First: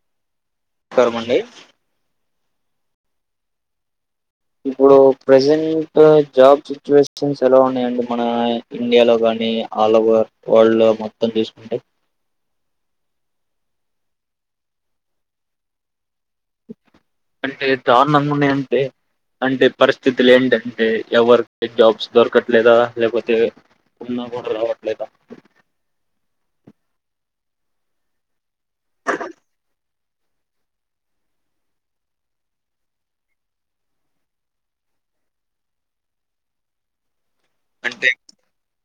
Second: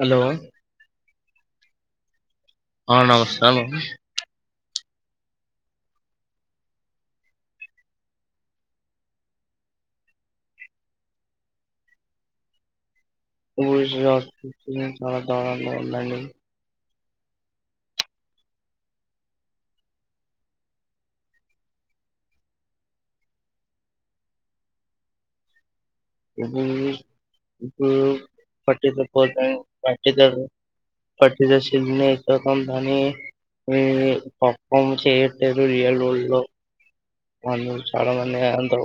hello రామండి ఆ నమస్కారం ఇప్పుడు ప్రసెంట్ జాబ్ సిచ్యువేషన్స్ ఎలా ఉన్నాయండి మన ఇండియాలో గానీ ఆల్ ఓవర్ వరల్డ్ లో మొత్తం తీసుకుంటే [inaudible] చాలా దారుణంగా ఉన్నాయండీ అంటే దారుణంగాన్నాయ అంటే అంటే పరిస్థితులు ఏంటంటే ఎవరికి జాబ్స్ దొరకట్లేదా లేకపోతే ఉన్నా కూడా రావట్లేదా ఇ ఇప్పుడు పట్టి పట్టి పట్టిద ఎంతో కొంత అని ఫోర్ఫామేన్స్ చేయట్లేదు రియల్ వరల్డ్ లో వాళ్ళు అంటే చాలా మంది అందరూ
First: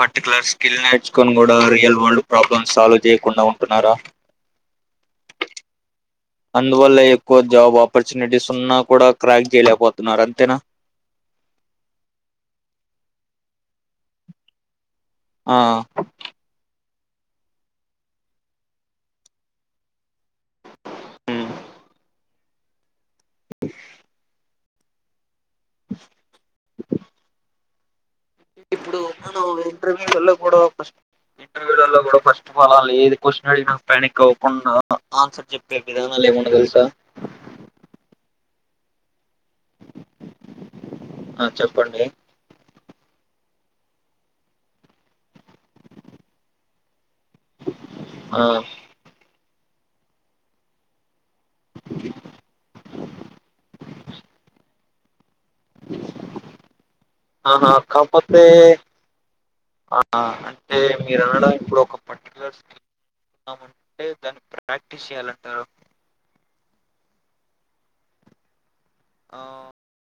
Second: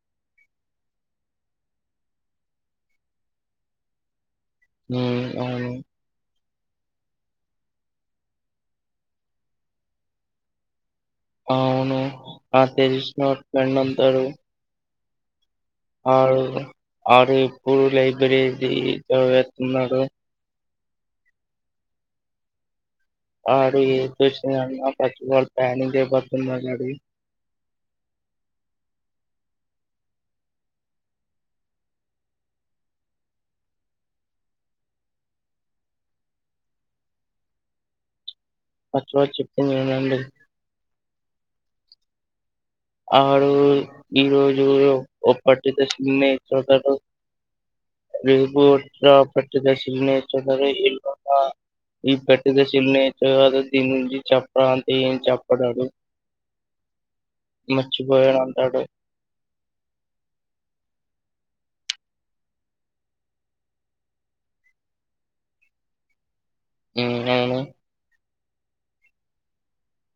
పర్టికులర్ స్కిల్ నేర్చుకొని కూడా రియల్ వరల్డ్ ప్రాబ్లమ్స్ సాల్వ్ చేయకుండా ఉంటున్నారా ఉ అవును అందువల్ల ఎక్కువ జాబ్ ఆపర్చునిటీస్ ఉన్నా కూడా క్రాక్ చేయలేకపోతున్నారు అంతేనా అవును తెలిసిన ఫ్రెండ్ ఉంటాడు ఆ వాడు వాడు ఇప్పుడు లైబ్రరీది చదివిస్తున్నాడు ఉమ్ వాడు ఈ [inaudible] ఏం అన్న పట్టించుకోడు ప్యానింగ్ చేయి పడుతుంది ఆ [inaudible] ఇప్పుడు మనం ఇంటర్వ్యూలలో కూడా ఇంటర్వ్యూలలో కూడా ఫస్ట్ మనల్ని ఏది క్వశ్చన్ అడిగి ప్యానిక్ అవ్వకుండా ఆన్సర్ చెప్పే విధానాలు ఏమైనా తెలుసా వచ్చు వచ్చు ఆ చెప్పండి ఆడు ఈరోజు [unintelligible] [inaudible] వి [unintelligible] ఆ ఆ ఈ పెట్టటిద చిల్ న అ దీని గురించి చెప్ప అంటే ఏం చెప్ప పడాడు ఆహా కాకపోతే ఆ అంటే మీరు అనడం ఇప్పుడు ఒక పర్టికు్యలర్ స్కమ్ందమంటే దాన్ని ప్రాక్టీస్ చేయాలంటారు [unintelligible] ఇంకేమి ఆ